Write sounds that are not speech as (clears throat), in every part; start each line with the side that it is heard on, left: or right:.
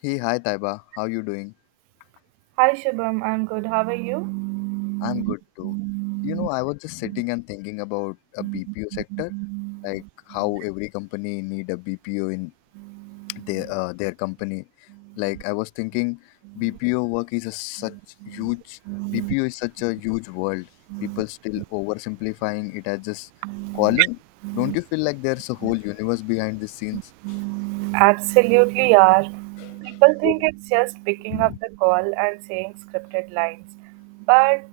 left: Hey, hi Taiba, how you doing?
right: Hi Shubham, I'm good. How are you?
left: I'm good too. You know, I was just sitting and thinking about a BPO sector, like how every company need a BPO in their company. Like I was thinking, BPO work is a such huge BPO is such a huge world. People still oversimplifying it as just calling. Don't you feel like there's a whole universe behind the scenes?
right: Absolutely are. People think it's just picking up the call and saying scripted lines, but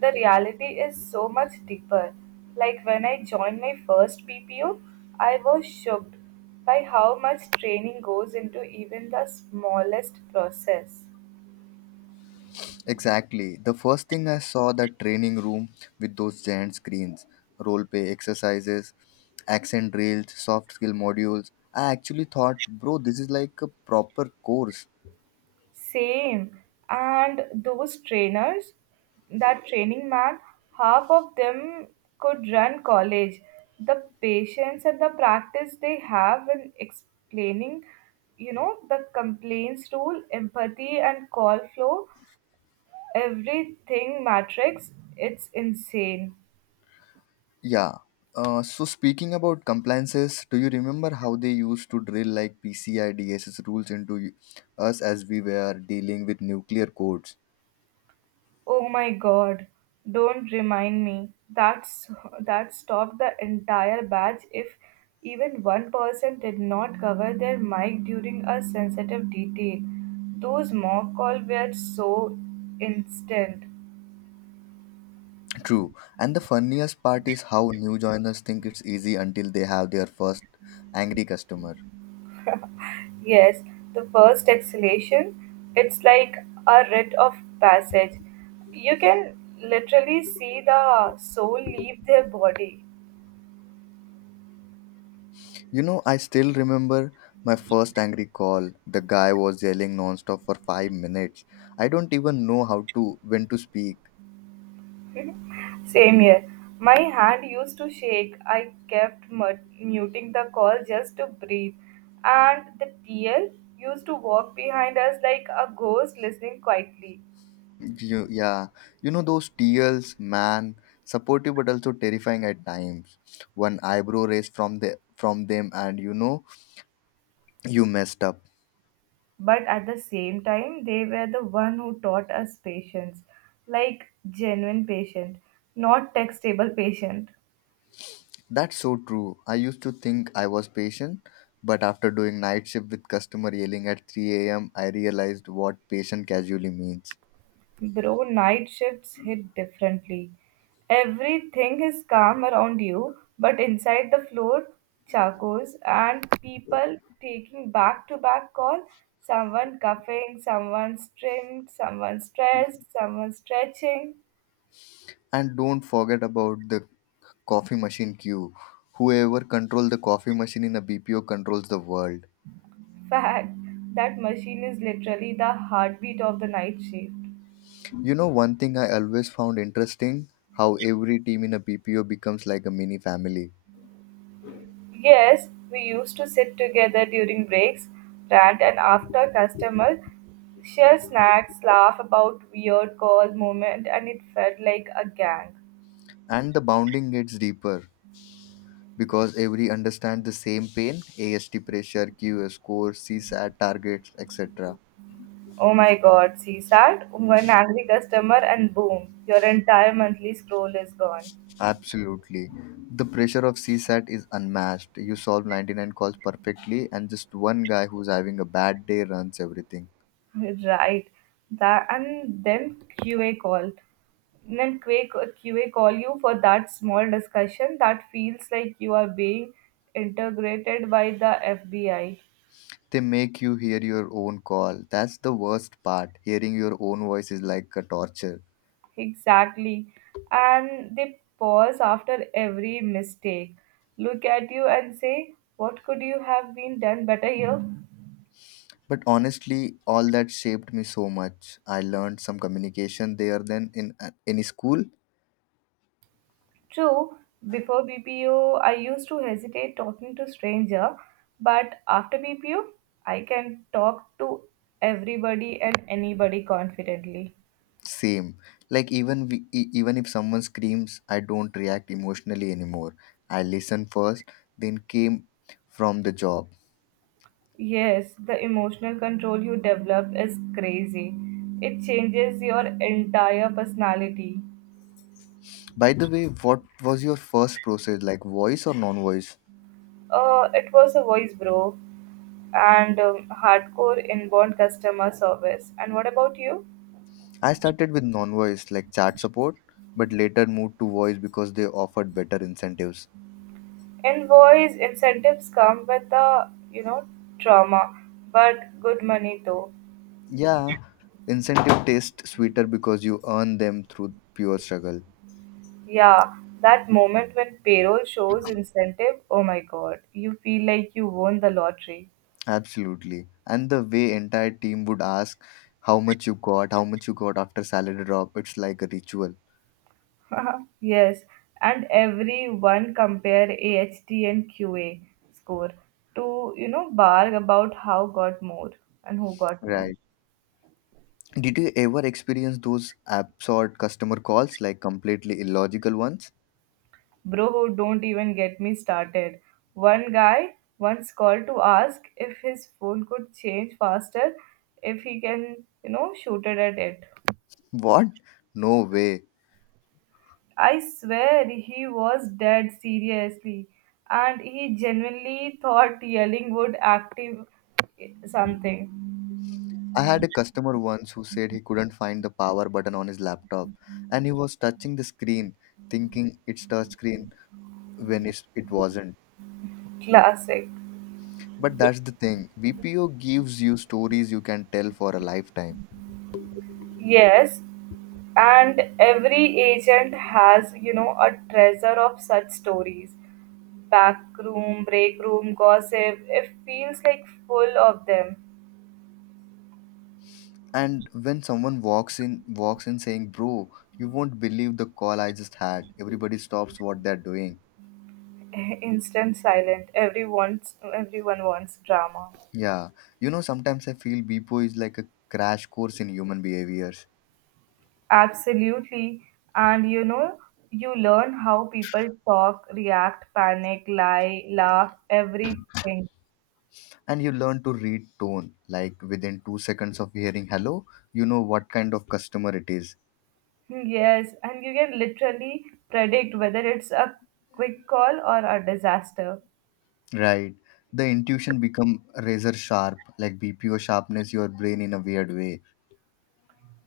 right: the reality is so much deeper. Like when I joined my first PPO, I was shocked by how much training goes into even the smallest process.
left: Exactly. The first thing I saw that training room with those giant screens, role play exercises, accent drills, soft skill modules. I actually thought, bro, this is like a proper course.
right: Same. And those trainers, that training man, half of them could run college. The patience and the practice they have in explaining, you know, the complaints rule, empathy, and call flow, everything matrix, it's insane.
left: Yeah. So speaking about compliances, do you remember how they used to drill like PCI DSS rules into us as we were dealing with nuclear codes?
right: Oh my god, don't remind me. That stopped the entire batch if even one person did not cover their mic during a sensitive detail. Those mock calls were so instant.
left: True. And the funniest part is how new joiners think it's easy until they have their first angry customer.
right: Yes, the first exhalation, it's like a rite of passage. You can literally see the soul leave their body.
left: You know, I still remember my first angry call. The guy was yelling nonstop for 5 minutes. I don't even know how to when to speak.
right: Same here. My hand used to shake. I kept muting the call just to breathe. And the TL used to walk behind us like a ghost listening quietly.
left: You, yeah, you know those TLs, man, supportive but also terrifying at times. One eyebrow raised from them, and you know you messed up.
right: But at the same time, they were the one who taught us patience. Like genuine patient, not textable patient.
left: That's so true. I used to think I was patient, but after doing night shift with customer yelling at 3 a.m., I realized what patient casually means.
right: Bro, night shifts hit differently. Everything is calm around you, but inside the floor, chacos and people taking back to back call, someone coughing, someone trimmed, someone stressed, someone stretching.
left: And don't forget about the coffee machine queue. Whoever controls the coffee machine in a BPO controls the world.
right: Fact, that machine is literally the heartbeat of the night shift.
left: You know, one thing I always found interesting how every team in a BPO becomes like a mini family.
right: Yes, we used to sit together during breaks, rant, and after customer share snacks, laugh about weird call moment, and it felt like a gang.
left: And the bonding gets deeper because every understands the same pain AST pressure, QS score, CSAT targets, etc.
right: Oh my god, CSAT, one angry customer, and boom, your entire monthly scroll is gone.
left: Absolutely. The pressure of CSAT is unmatched. You solve 99 calls perfectly, and just one guy who's having a bad day runs everything.
right: Right. That and then QA call. And then QA, QA call you for that small discussion that feels like you are being integrated by the FBI.
left: They make you hear your own call. That's the worst part. Hearing your own voice is like a torture.
right: Exactly. And they pause after every mistake, look at you and say, "What could you have been done better here?"
left: But honestly, all that shaped me so much. I learned some communication there than in any school.
right: True, before BPO, I used to hesitate talking to stranger, but after BPO, I can talk to everybody and anybody confidently.
left: Same. Like even even if someone screams, I don't react emotionally anymore. I listen first, then came from the job.
right: Yes, the emotional control you develop is crazy. It changes your entire personality.
left: By the way, what was your first process like voice or non-voice?
right: It was a voice, bro, and hardcore inbound customer service. And what about you?
left: I started with non voice like chat support, but later moved to voice because they offered better incentives.
right: Invoice incentives come with the, you know, trauma, but good money though.
left: Yeah, incentive taste sweeter because you earn them through pure struggle.
right: Yeah, that moment when payroll shows incentive, oh my god, you feel like you won the lottery.
left: Absolutely. And the way entire team would ask how much you got, how much you got after salary drop, it's like a ritual.
right: (laughs) Yes, and everyone compare AHT and QA score to, you know, barg about how got more and who got more.
left: Right. Did you ever experience those absurd customer calls, like completely illogical ones?
right: Bro, don't even get me started. One guy once called to ask if his phone could change faster if he can, you know, shoot it at it.
left: What? No way.
right: I swear he was dead seriously and he genuinely thought yelling would active something.
left: I had a customer once who said he couldn't find the power button on his laptop and he was touching the screen thinking it's touch screen when it wasn't.
right: Classic.
left: But that's the thing, BPO gives you stories you can tell for a lifetime.
right: Yes, and every agent has, you know, a treasure of such stories back room, break room, gossip. It feels like full of them.
left: And when someone walks in saying, "Bro, you won't believe the call I just had." Everybody stops what they're doing.
right: (laughs) Instant silent. Everyone wants drama.
left: Yeah. You know, sometimes I feel BPO is like a crash course in human behavior.
right: Absolutely. And you know, you learn how people talk, react, panic, lie, laugh, everything.
left: And you learn to read tone like within 2 seconds of hearing hello. You know what kind of customer it is.
right: Hmm, yes, and you can literally predict whether it's a quick call or a disaster.
left: Right, the intuition become razor sharp, like BPO sharpness your brain in a weird way.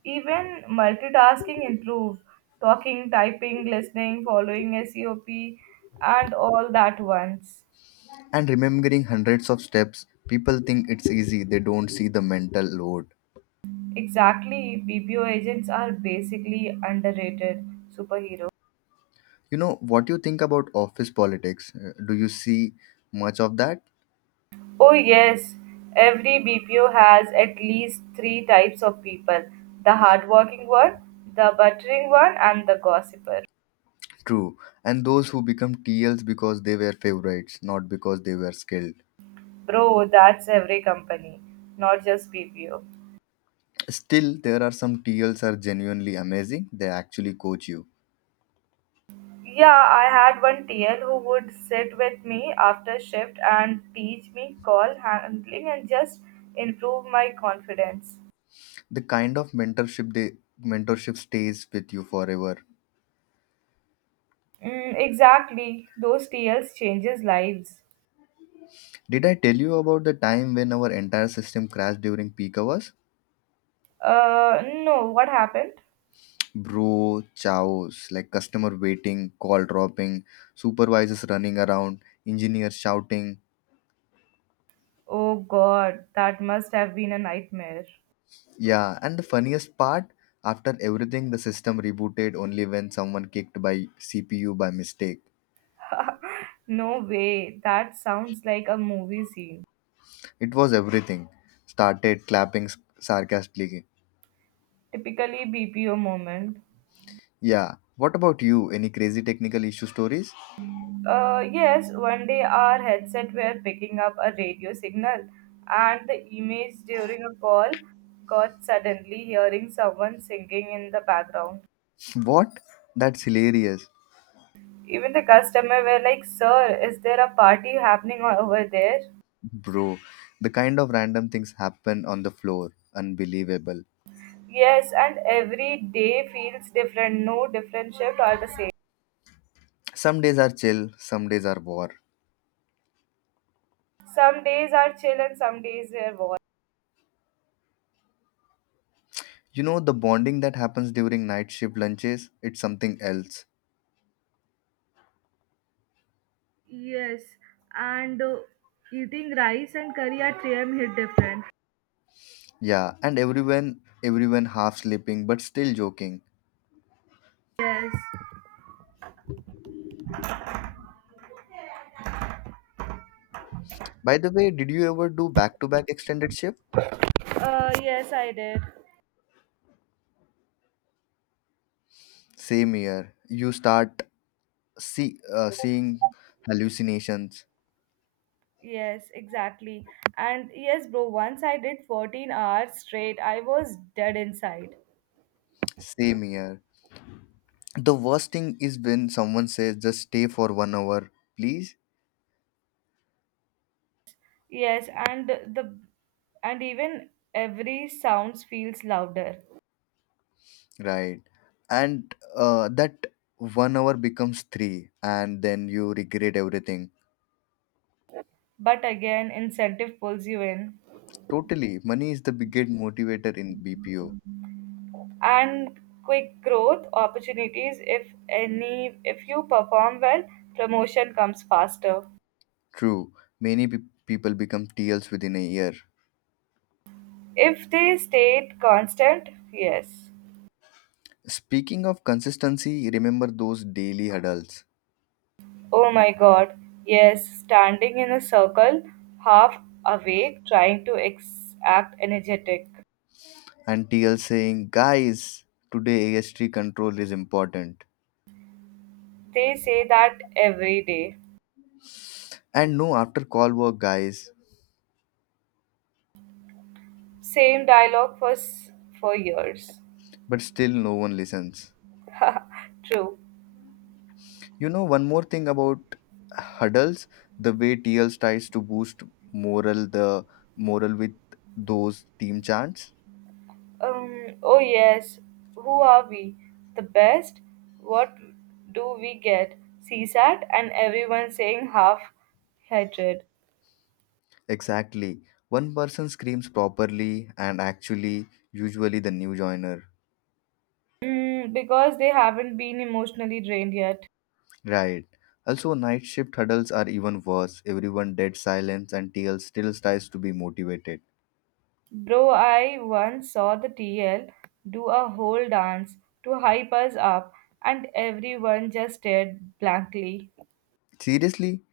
right: Even multitasking improve, talking, typing, listening, following SEOP, and all that once.
left: And remembering hundreds of steps, people think it's easy, they don't see the mental load.
right: Exactly, BPO agents are basically underrated superhero.
left: You know what you think about office politics? Do you see much of that?
right: Oh yes, every BPO has at least three types of people: the hardworking one, the buttering one, and the gossiper.
left: True. And those who become TLs because they were favorites not because they were skilled.
right: Bro, that's every company, not just BPO.
left: Still, there are some T Ls are genuinely amazing. They actually coach you.
right: Yeah, I had one TL who would sit with me after shift and teach me call handling and just improve my confidence.
left: The kind of mentorship stays with you forever.
right: Mm, exactly, those TLs changes lives.
left: Did I tell you about the time when our entire system crashed during peak hours?
right: No, what happened?
left: Bro, chaos like customer waiting, call dropping, supervisors running around, engineers shouting.
right: Oh God, that must have been a nightmare.
left: Yeah, and the funniest part, after everything, the system rebooted only when someone kicked by CPU by mistake.
right: (laughs) No way, that sounds like a movie scene.
left: It was everything. Started clapping sarcastically.
right: Typically BPO moment.
left: Yeah. What about you? Any crazy technical issue stories?
right: Yes, one day our headset were picking up a radio signal, and the image during a call got suddenly hearing someone singing in the background.
left: (laughs) What? That's hilarious.
right: Even the customer were like, "Sir, is there a party happening over there?"
left: Bro, the kind of random things happen on the floor. Unbelievable.
right: Yes, and every day feels different. No different shift are the same.
left: Some days are chill, some days are war.
right: Some days are chill and some days they are war.
left: You know, the bonding that happens during night shift lunches, it's something else.
right: Yes, and eating rice and curry at 3 a.m. hit different.
left: Yeah, and everyone half sleeping but still joking.
right: Yes.
left: By the way, did you ever do back to back extended shift?
right: Yes, I did.
left: Same here. You start seeing hallucinations.
right: Yes, exactly. And yes, bro, once I did 14 hours straight, I was dead inside.
left: Same here, the worst thing is when someone says just stay for 1 hour please.
right: Yes, and the and even every sounds feels louder.
left: Right. and That 1 hour becomes three and then you regret everything.
right: But again, incentive pulls you in.
left: Totally, money is the biggest motivator in BPO.
right: And quick growth opportunities if any if you perform well, promotion comes faster.
left: True, many people become TLs within a year.
right: If they stayed constant, yes.
left: Speaking of consistency, remember those daily huddles?
right: Oh my god, yes, standing in a circle, half awake, trying to act energetic.
left: And TL saying guys, today AST control is important.
right: They say that every day.
left: And no after call work guys.
right: Same dialogue for years.
left: But still no one listens.
right: (laughs) True.
left: You know, one more thing about hurdles, the way TL tries to boost morale, the morale with those team chants.
right: Oh yes, who are we? The best? What do we get? CSAT and everyone saying half hatred.
left: Exactly. One person screams properly and actually usually the new joiner.
right: Mm, because they haven't been emotionally drained yet.
left: Right. Also night shift huddles are even worse. Everyone dead silence and TL still tries to be motivated.
right: Bro, I once saw the TL do a whole dance to hype us up, and everyone just stared blankly.
left: Seriously?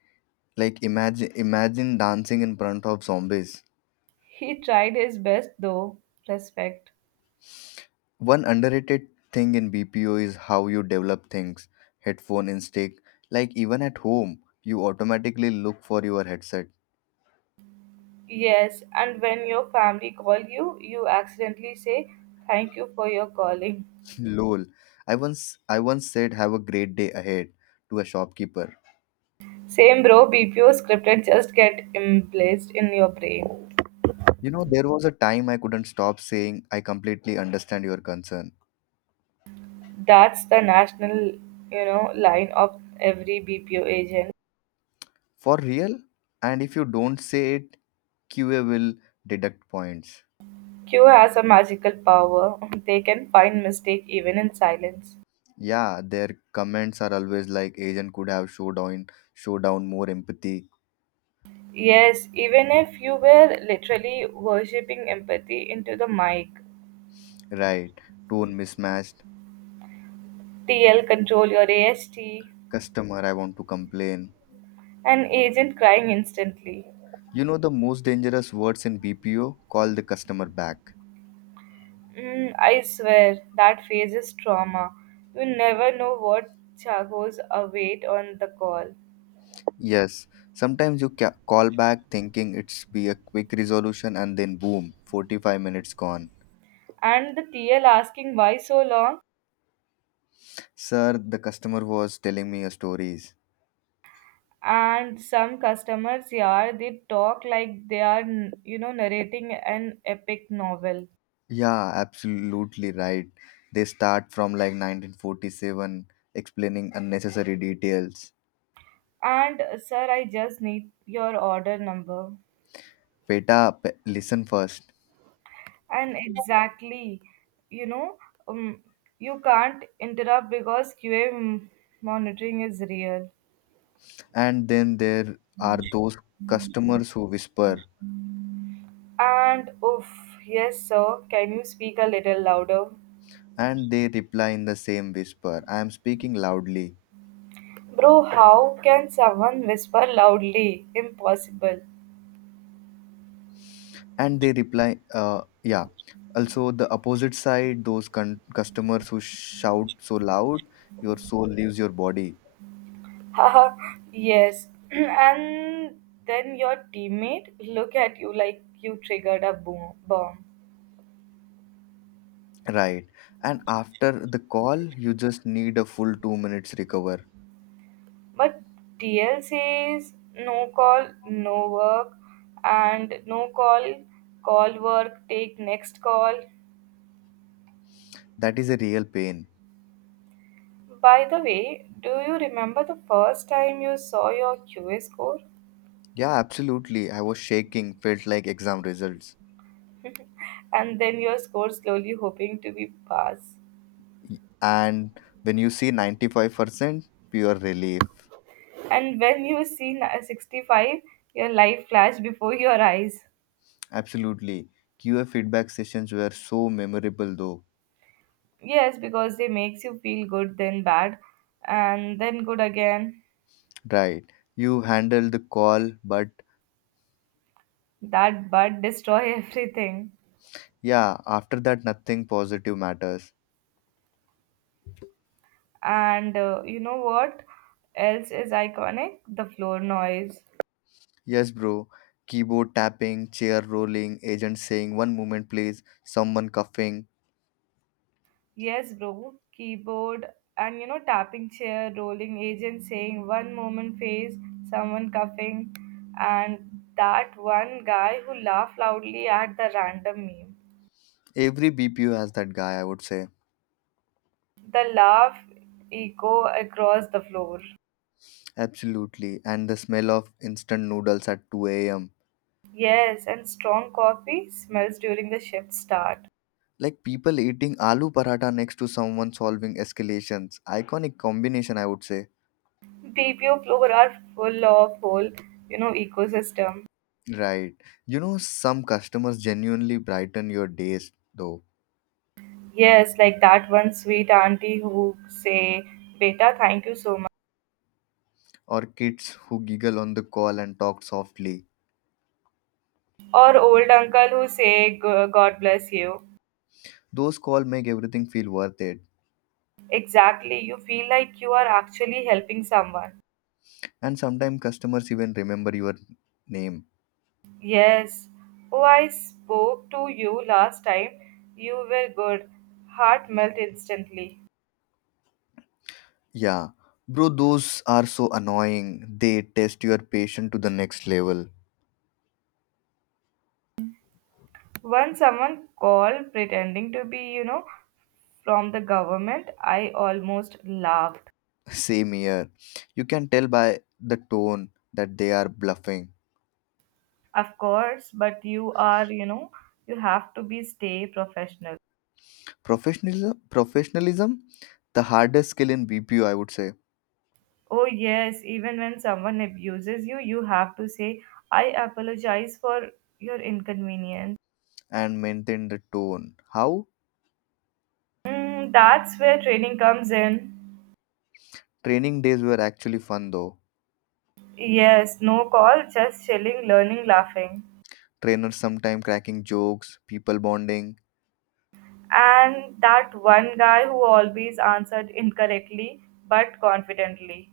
left: Like imagine dancing in front of zombies.
right: He tried his best though, respect.
left: One underrated thing in BPO is how you develop things. Headphone instinct. Like even at home, you automatically look for your headset.
right: Yes, and when your family call you, you accidentally say, "Thank you for your calling."
left: (laughs) Lol. I once said have a great day ahead to a shopkeeper.
right: Same bro, BPO scripted just get emplaced in your brain.
left: You know, there was a time I couldn't stop saying I completely understand your concern.
right: That's the national, you know, line of every BPO agent.
left: For real? And if you don't say it, QA will deduct points.
right: Q has a magical power. (laughs) They can find mistake even in silence.
left: Yeah, their comments are always like agent could have showed on showdown more empathy.
right: Yes, even if you were literally worshipping empathy into the mic.
left: Right, tone mismatch.
right: TL control your AST.
left: Customer, I want to complain.
right: An agent crying instantly.
left: You know the most dangerous words in BPO? Call the customer back.
right: Mm, I swear, that phase is trauma. You never know what Chago's await on the call.
left: Yes, sometimes you call back thinking it's be a quick resolution and then boom, 45 minutes gone.
right: And the TL asking, "Why so long?"
left: Sir, the customer was telling me a stories.
right: And some customers, yeah, they talk like they are, you know, narrating an epic novel.
left: Yeah, absolutely right. They start from like 1947 explaining unnecessary details.
right: And, "Sir, I just need your order number."
left: Beta, listen first.
right: And exactly, you know, um, you can't interrupt because QA monitoring is real.
left: And then there are those customers who whisper.
right: And oof, yes, "Sir, can you speak a little louder?"
left: And they reply in the same whisper. I am speaking loudly.
right: Bro, how can someone whisper loudly? Impossible.
left: And they reply, yeah. Also, the opposite side, those customers who shout so loud, your soul leaves your body.
right: (laughs) Haha, yes. (clears throat) And then your teammate look at you like you triggered a boom bomb.
left: Right. And after the call, you just need a full 2 minutes recover.
right: But TL says, "No call, no work," and no call, call work, take next call.
left: That is a real pain.
right: By the way, do you remember the first time you saw your QA score?
left: Yeah, absolutely. I was shaking, felt like exam results.
right: And then your score slowly hoping to be pass.
left: And when you see 95%, pure relief.
right: And when you see 65, your life flashed before your eyes.
left: Absolutely. QA feedback sessions were so memorable though.
right: Yes, because they makes you feel good, then bad, and then good again.
left: Right. You handle the call, but
right: That bud destroy (laughs) everything.
left: yeah, after that, nothing positive matters.
right: And you know what else is iconic? The floor noise.
left: Yes, bro. Keyboard tapping, chair rolling, agent saying, one moment, please, someone coughing.
right: Yes, bro. Keyboard and, you know, tapping chair, rolling agent saying one moment face, someone coughing, and that one guy who laughed loudly at the random meme.
left: Every BPU has that guy, I would say.
right: The laugh echo across the floor.
left: Absolutely. And the smell of instant noodles at 2 a.m.
right: Yes, and strong coffee smells during the shift start.
left: Like people eating aloo paratha next to someone solving escalations. Iconic combination, I would say.
right: BPO floor are full of whole, you know, ecosystem.
left: Right. You know, some customers genuinely brighten your days, though.
right: Yes, like that one sweet auntie who say, "Beta, thank you so much,"
left: Or kids who giggle on the call and talk softly.
right: or old uncle who say, God bless you."
left: Those calls make everything feel worth it.
right: Exactly, you feel like you are actually helping someone.
left: And sometimes customers even remember your name.
right: Yes. "Oh, I spoke to you last time. You were good." Heart melt instantly.
left: Yeah. Bro, those are so annoying. They test your patience to the next level.
right: Once someone called pretending to be, you know, from the government, I almost laughed.
left: (laughs) Same here. You can tell by the tone that they are bluffing.
right: Of course, but you are, you know, you have to be stay professional.
left: Professionalism, professionalism, the hardest skill in BPO, I would say,
right: Oh yes, even when someone abuses you, you have to say, "I apologize for your inconvenience."
left: and maintain the tone. How?
right: Mm, that's where training comes in.
left: Training days were actually fun though.
right: Yes, no call, just chilling, learning, laughing.
left: Trainers sometime cracking jokes, people bonding.
right: And that one guy who always answered incorrectly but confidently,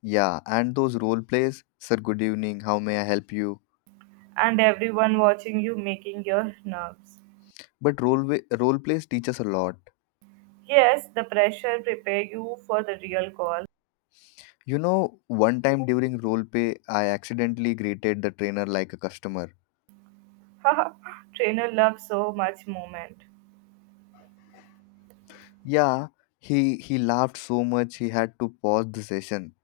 left: Yeah, and those role plays, sir, good evening, how may I help you?
right: and everyone watching you making your nerves.
left: But role plays teach us a lot.
right: Yes, the pressure prepare you for the real call.
left: You know, one time during role play, I accidentally greeted the trainer like a customer.
right: Haha, trainer love so much moment.
left: Yeah, he laughed so much he had to pause the session.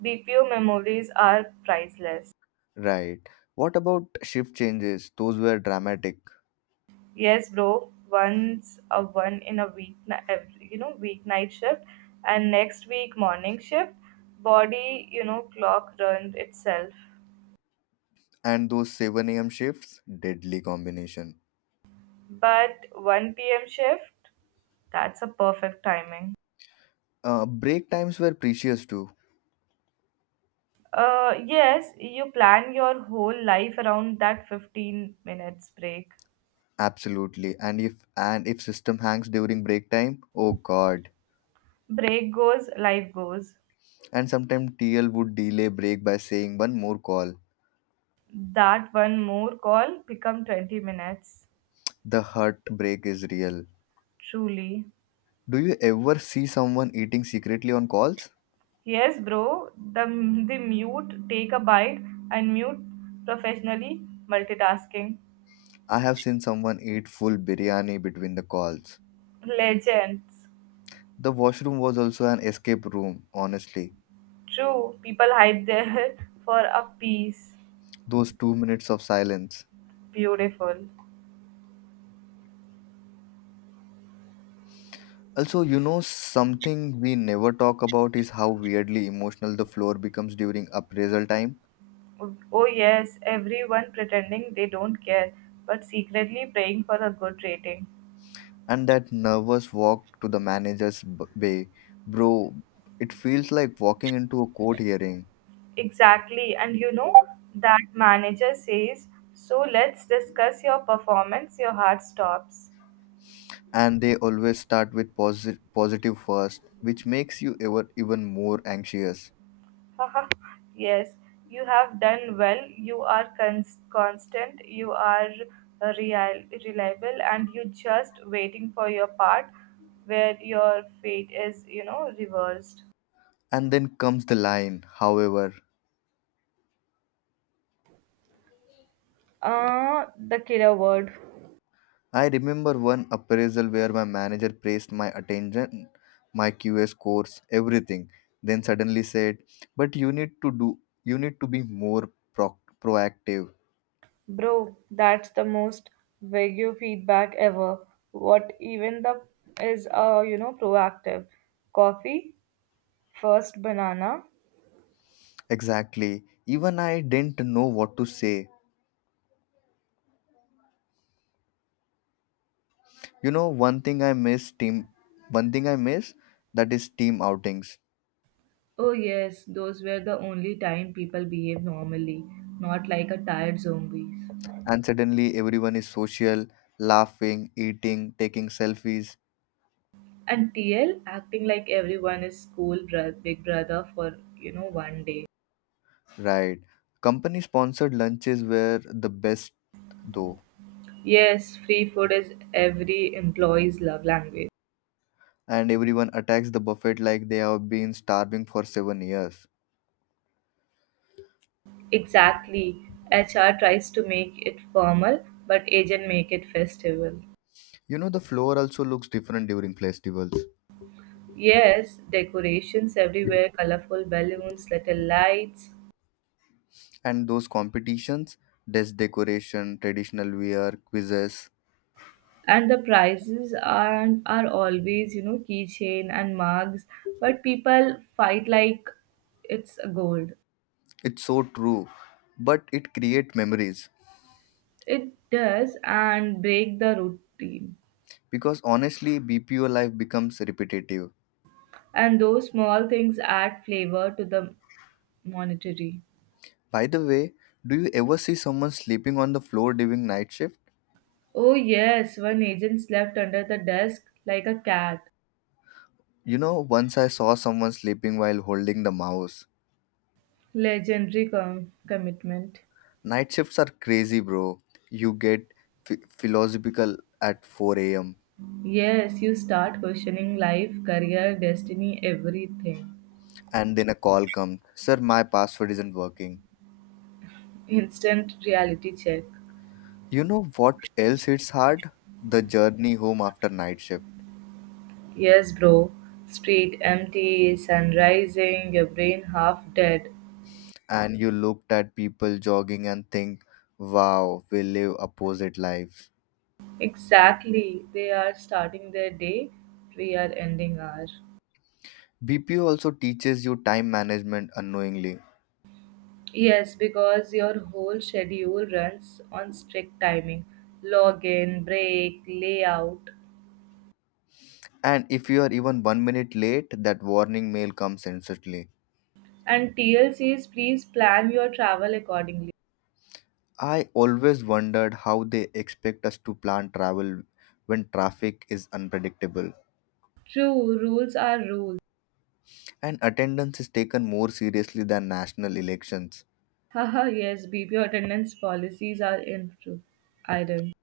right: BPO memories are priceless.
left: Right. What about shift changes? Those were dramatic.
right: Yes, bro. Once a one in a week, every, you know, weeknight shift, and next week morning shift. Body, you know, clock runs itself.
left: And those 7 a.m. shifts, deadly combination.
right: But 1 p.m. shift, that's a perfect timing.
left: Break times were precious too.
right: Yes, you plan your whole life around that 15 minutes break.
left: Absolutely. And if system hangs during break time, oh god.
right: Break goes, life goes.
left: And sometimes TL would delay break by saying one more call.
right: That one more call become 20 minutes.
left: The heartbreak is real.
right: Truly.
left: Do you ever see someone eating secretly on calls?
right: Yes, bro. The mute, take a bite, and mute professionally multitasking.
left: I have seen someone eat full biryani between the calls.
right: Legends.
left: The washroom was also an escape room, honestly.
right: True. People hide there (laughs) for a piece.
left: Those 2 minutes of silence.
right: Beautiful.
left: Also, you know, something we never talk about is how weirdly emotional the floor becomes during appraisal time.
right: Oh, yes. Everyone pretending they don't care, but secretly praying for a good rating.
left: And that nervous walk to the manager's bay. Bro, it feels like walking into a court hearing.
right: Exactly. And you know, that manager says, "So let's discuss your performance." Your heart stops.
left: And they always start with positive first, which makes you ever even more anxious.
right: (laughs) Haha, yes, "You have done well. You are constant. You are reliable." And you just waiting for your part where your fate is, you know, reversed.
left: And then comes the line, however.
right: The killer word.
left: I remember one appraisal where my manager praised my attention, my QA scores, everything. Then suddenly said, but you need to be more proactive.
right: Bro, that's the most vague feedback ever. What even the is uh, you know, proactive. Coffee, first banana.
left: Exactly. Even I didn't know what to say. You know, one thing I miss that is team outings.
right: Oh, yes, those were the only time people behaved normally, not like a tired zombies.
left: And suddenly everyone is social, laughing, eating, taking selfies.
right: And TL acting like everyone is school big brother for, you know, one day.
left: Right. Company sponsored lunches were the best though.
right: Yes, free food is every employee's love language.
left: And everyone attacks the buffet like they have been starving for 7 years.
right: Exactly. HR tries to make it formal, but agent make it festival.
left: You know the floor also looks different during festivals.
right: Yes, decorations everywhere, colorful balloons, little lights,
left: And those competitions, desk decoration, traditional wear, quizzes.
right: and the prizes are always, you know, keychain and mugs, but people fight like it's gold.
left: It's so true. But it creates memories.
right: It does and break the routine.
left: Because honestly, BPO life becomes repetitive.
right: And those small things add flavor to the monetary.
left: By the way, do you ever see someone sleeping on the floor during night shift?
right: Oh, yes, one agent slept under the desk like a cat.
left: You know, once I saw someone sleeping while holding the mouse.
right: Legendary commitment.
left: Night shifts are crazy, bro. You get philosophical at 4 a.m.
right: Yes, you start questioning life, career, destiny, everything.
left: And then a call comes. Sir, my password isn't working.
right: Instant reality check.
left: You know what else hits hard? The journey home after night shift.
right: Yes, bro. Street empty, sun rising, your brain half dead.
left: And you looked at people jogging and think, wow, we live opposite lives.
right: Exactly. They are starting their day, we are ending our.
left: BPO also teaches you time management unknowingly.
right: Yes, because your whole schedule runs on strict timing. Login, break, layout.
left: And if you are even 1 minute late, that warning mail comes instantly.
right: And TLC is please plan your travel accordingly.
left: I always wondered how they expect us to plan travel when traffic is unpredictable.
right: True, rules are rules.
left: And attendance is taken more seriously than national elections.
right: Haha, yes, BB attendance policies are in true iron.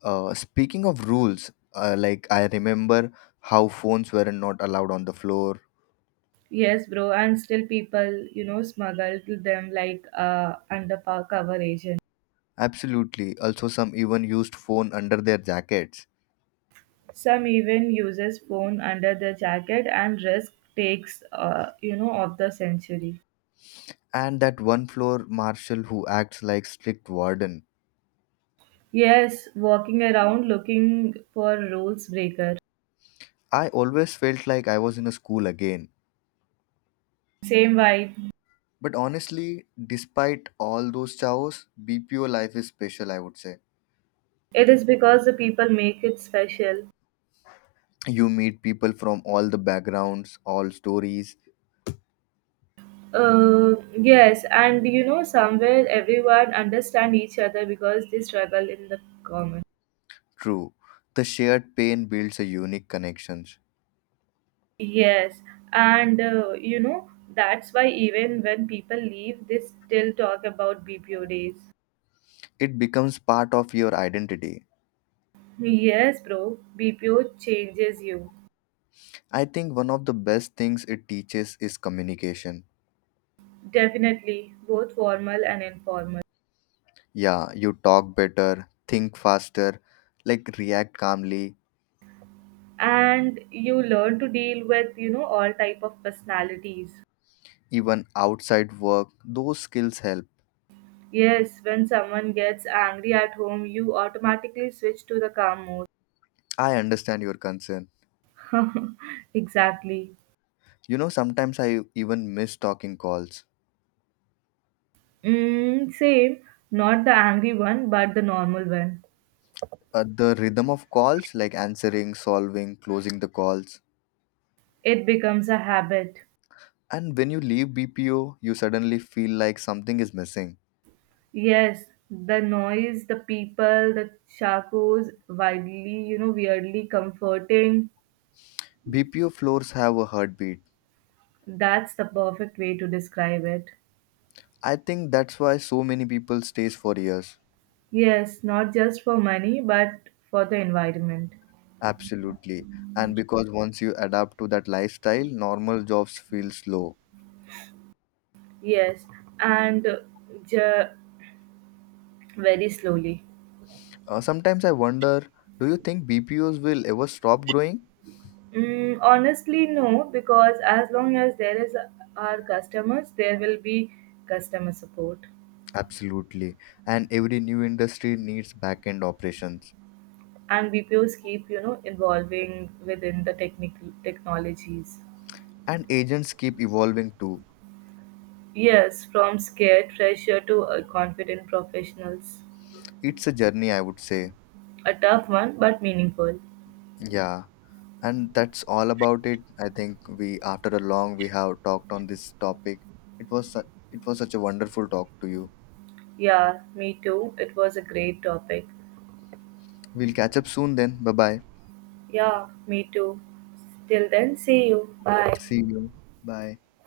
left: Speaking of rules, like I remember how phones were not allowed on the floor.
right: Yes, bro, and still people, you know, smuggle to them like under cover agent.
left: Absolutely. Also, some even used phone under their jackets.
right: Some even uses phone under their jacket and risk takes, you know, of the century.
left: And that one floor marshal who acts like strict warden.
right: Yes, walking around looking for rules breaker.
left: I always felt like I was in a school again.
right: Same vibe.
left: But honestly, despite all those chaos, BPO life is special, I would say.
right: It is because the people make it special.
left: You meet people from all the backgrounds, all stories.
right: Yes, and you know, somewhere everyone understand each other because they struggle in the common.
left: True. The shared pain builds a unique connections.
right: Yes, and you know, that's why even when people leave, they still talk about BPO days.
left: It becomes part of your identity.
right: Yes, bro, BPO changes you.
left: I think one of the best things it teaches is communication.
right: Definitely, both formal and informal.
left: Yeah, you talk better, think faster, like react calmly
right: And you learn to deal with, you know, all type of personalities.
left: even outside work, those skills help.
right: Yes, when someone gets angry at home, you automatically switch to the calm mode.
left: I understand your concern.
right: (laughs) Exactly.
left: You know, sometimes I even miss talking calls.
right: Mm, same, not the angry one, but the normal one.
left: The rhythm of calls, like answering, solving, closing the calls.
right: It becomes a habit.
left: And when you leave BPO, you suddenly feel like something is missing.
right: Yes, the noise, the people, the chacos, wildly, you know, weirdly comforting.
left: BPO floors have a heartbeat.
right: That's the perfect way to describe it.
left: I think that's why so many people stays for years.
right: Yes, not just for money, but for the environment.
left: Absolutely. And because once you adapt to that lifestyle, normal jobs feel slow.
right: Yes, and ju- very slowly.
left: Sometimes I wonder, do you think BPOs will ever stop growing?
right: Mm, honestly, no, because as long as there is our customers, there will be customer support,
left: Absolutely. And every new industry needs back end operations.
right: and BPOs keep, you know, evolving within the technical technologies.
left: And agents keep evolving too.
right: Yes, from scared fresher to confident professionals.
left: It's a journey, I would say.
right: A tough one, but meaningful.
left: Yeah. And that's all about it. I think we, after a long, we have talked on this topic. It was, it was such a wonderful talk to you.
right: Yeah, me too. It was a great topic.
left: We'll catch up soon then. Bye bye.
right: Yeah, me too. Till then, see you. Bye.
left: See you. Bye.